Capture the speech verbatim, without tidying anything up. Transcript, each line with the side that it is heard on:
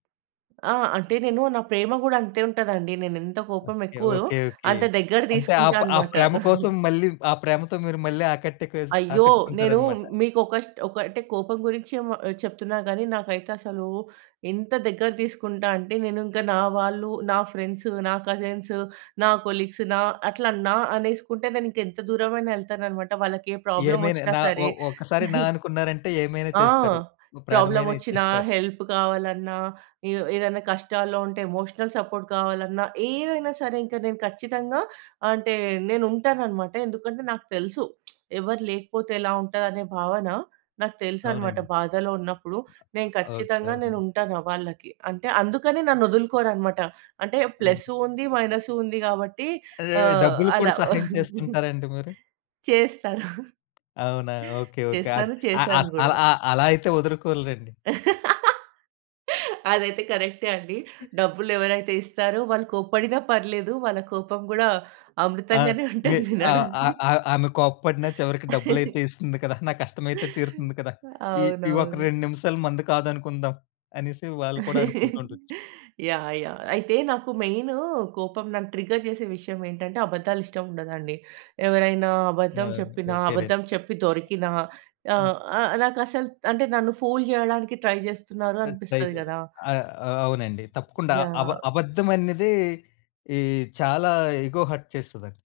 right: ఆ! అంటే నేను నా ప్రేమ గూడా అంతే ఉంటదండి. నేనేంత కోపం
left: ఓకే,
right: ఎక్కువో,
left: ఓకే, ఓకే.
right: అంత దగ్గర
left: అంటే ఆ
right: తీసుకుంటా
left: ప ఆ
right: అనమాట.
left: ప్రేమ కోసం మళ్ళీ, ఆ ప్రేమతో మీరు మళ్ళీ ఆకట్టుకు
right: అయ్యో! నేను
left: ఆకట్టుకుంటారనమాట.
right: మీకు ఒక స్టో ఒక అంటే కోపం గురించి మ చెప్తున్నా గానీ, నాకైతసలు ఎంత దగ్గర తీసుకుంటా అంటే నేనుంకా నా వాళ్ళు, నా ఫ్రెండ్స్, నా కజిన్స్, నా కొలీగ్స్ నా, అట్లా నా అనేసుకుంటే, నేను ఇంకా ఎంత దూరమైనా యేళ్తానన్నమాట. వాళ్ళకి ఏ
left: ఏమైనా
right: ప్రాబ్లమొచ్చినా
left: నా ఒ
right: సరే.
left: ఒక్కసారి నా అనుకున్నారంటే, ఏమైనా
right: ఆ!
left: చేస్తారు. ఓ ప్రాణమైనా
right: ప్రాబ్లమొచ్చినా,
left: ఇచ్చేస్తారు.
right: హెల్ప్ కావాలన్నా, ఏ ఏదైనా కష్టాల్లో ఉంటే ఎమోషనల్ సపోర్ట్ కావాలన్నా, ఏదైనా సరే ఇంకా నేను ఖచ్చితంగా అంటే నేనుంటాననమాట. ఎందుకంటే నాకు తెలుసు. ఎవరు లేకపోతే ఎలా ఉంటదనే భావన నాకు తెలుసనమాట.
left: అవునండి.
right: బాధలో ఉన్నప్పుడు నేను
left: ఓకే.
right: ఖచ్చితంగా
left: అవునండి.
right: నేనుంటాను ఆహ్, వాళ్ళకి. అంటే అందుకని నన్నదులుకోరనమాట. అంటే
left: హ్మ్.
right: ప్లస్సు ఉంది,
left: ఉ
right: మైనస్సు ఉంది. కాబట్టి
left: అదే!
right: ఆహ్,
left: డబ్బులు కూడా
right: అలా.
left: సహాయం చేస్తుంటారండి మీరు?
right: చేస్తారు.
left: అవునా! ఓకే. ఓకే. అద్
right: చేస్తాను.
left: ఆహ్,
right: చేసాను
left: ఆస్
right: గూడా.
left: అలా అలా అయితే వదులుకోరులెండి.
right: అదైతే కరెక్టే అండి. డబ్బులెవరైతే ఇస్తారో వాళ్ళు కోప్పడిన పర్లేదు. వాళ్ళ కోపం గూడా
left: ఆ!
right: అమృతంగానే
left: మి
right: ఉంటది
left: ఆహ్,
right: వినడానికి.
left: ఆహ్, ఆహ్. ఆమె కోప్పడిన చివరికి డబ్బులయితే ఇస్తుంది కదా! నా కష్టమైతే తీరుతుంది కదా! ఈ ఈ ఒక
right: అవునవును.
left: రెండు నిమిషాలు మనది కాదనుకుందాం. అనేసి వాళ్ళు కూడా అనుకుంటా ఉండొచ్చు.
right: యాహ్! యాహ్! అయితే నాకు మెయినూ కోపం నన్ను ట్రిగ్గర్ చేసే విషయమేంటంటే, అబద్దాలు ఇష్టముండదండి. ఎవరైనా
left: ఆ!
right: అబద్ధం
left: అండి.
right: చెప్పినా,
left: ఓకేలేండి.
right: అబద్ధం చెప్పి దొరికినా
left: అద్
right: ఆహ్, ఆహ్, నాకసలు అంటే నన్ను ఫూల్ చేయడానికి ట్రై చేస్తున్నారు
left: అట్
right: అనిపిస్తది
left: అయితే
right: గదా!
left: ఆ! ఆ! అవునండి. తప్పకుండా అబ
right: యాహ్!
left: అబద్ధం అన్నదే, ఈ చాలా ఇగో హర్ట్ చేస్తదండి.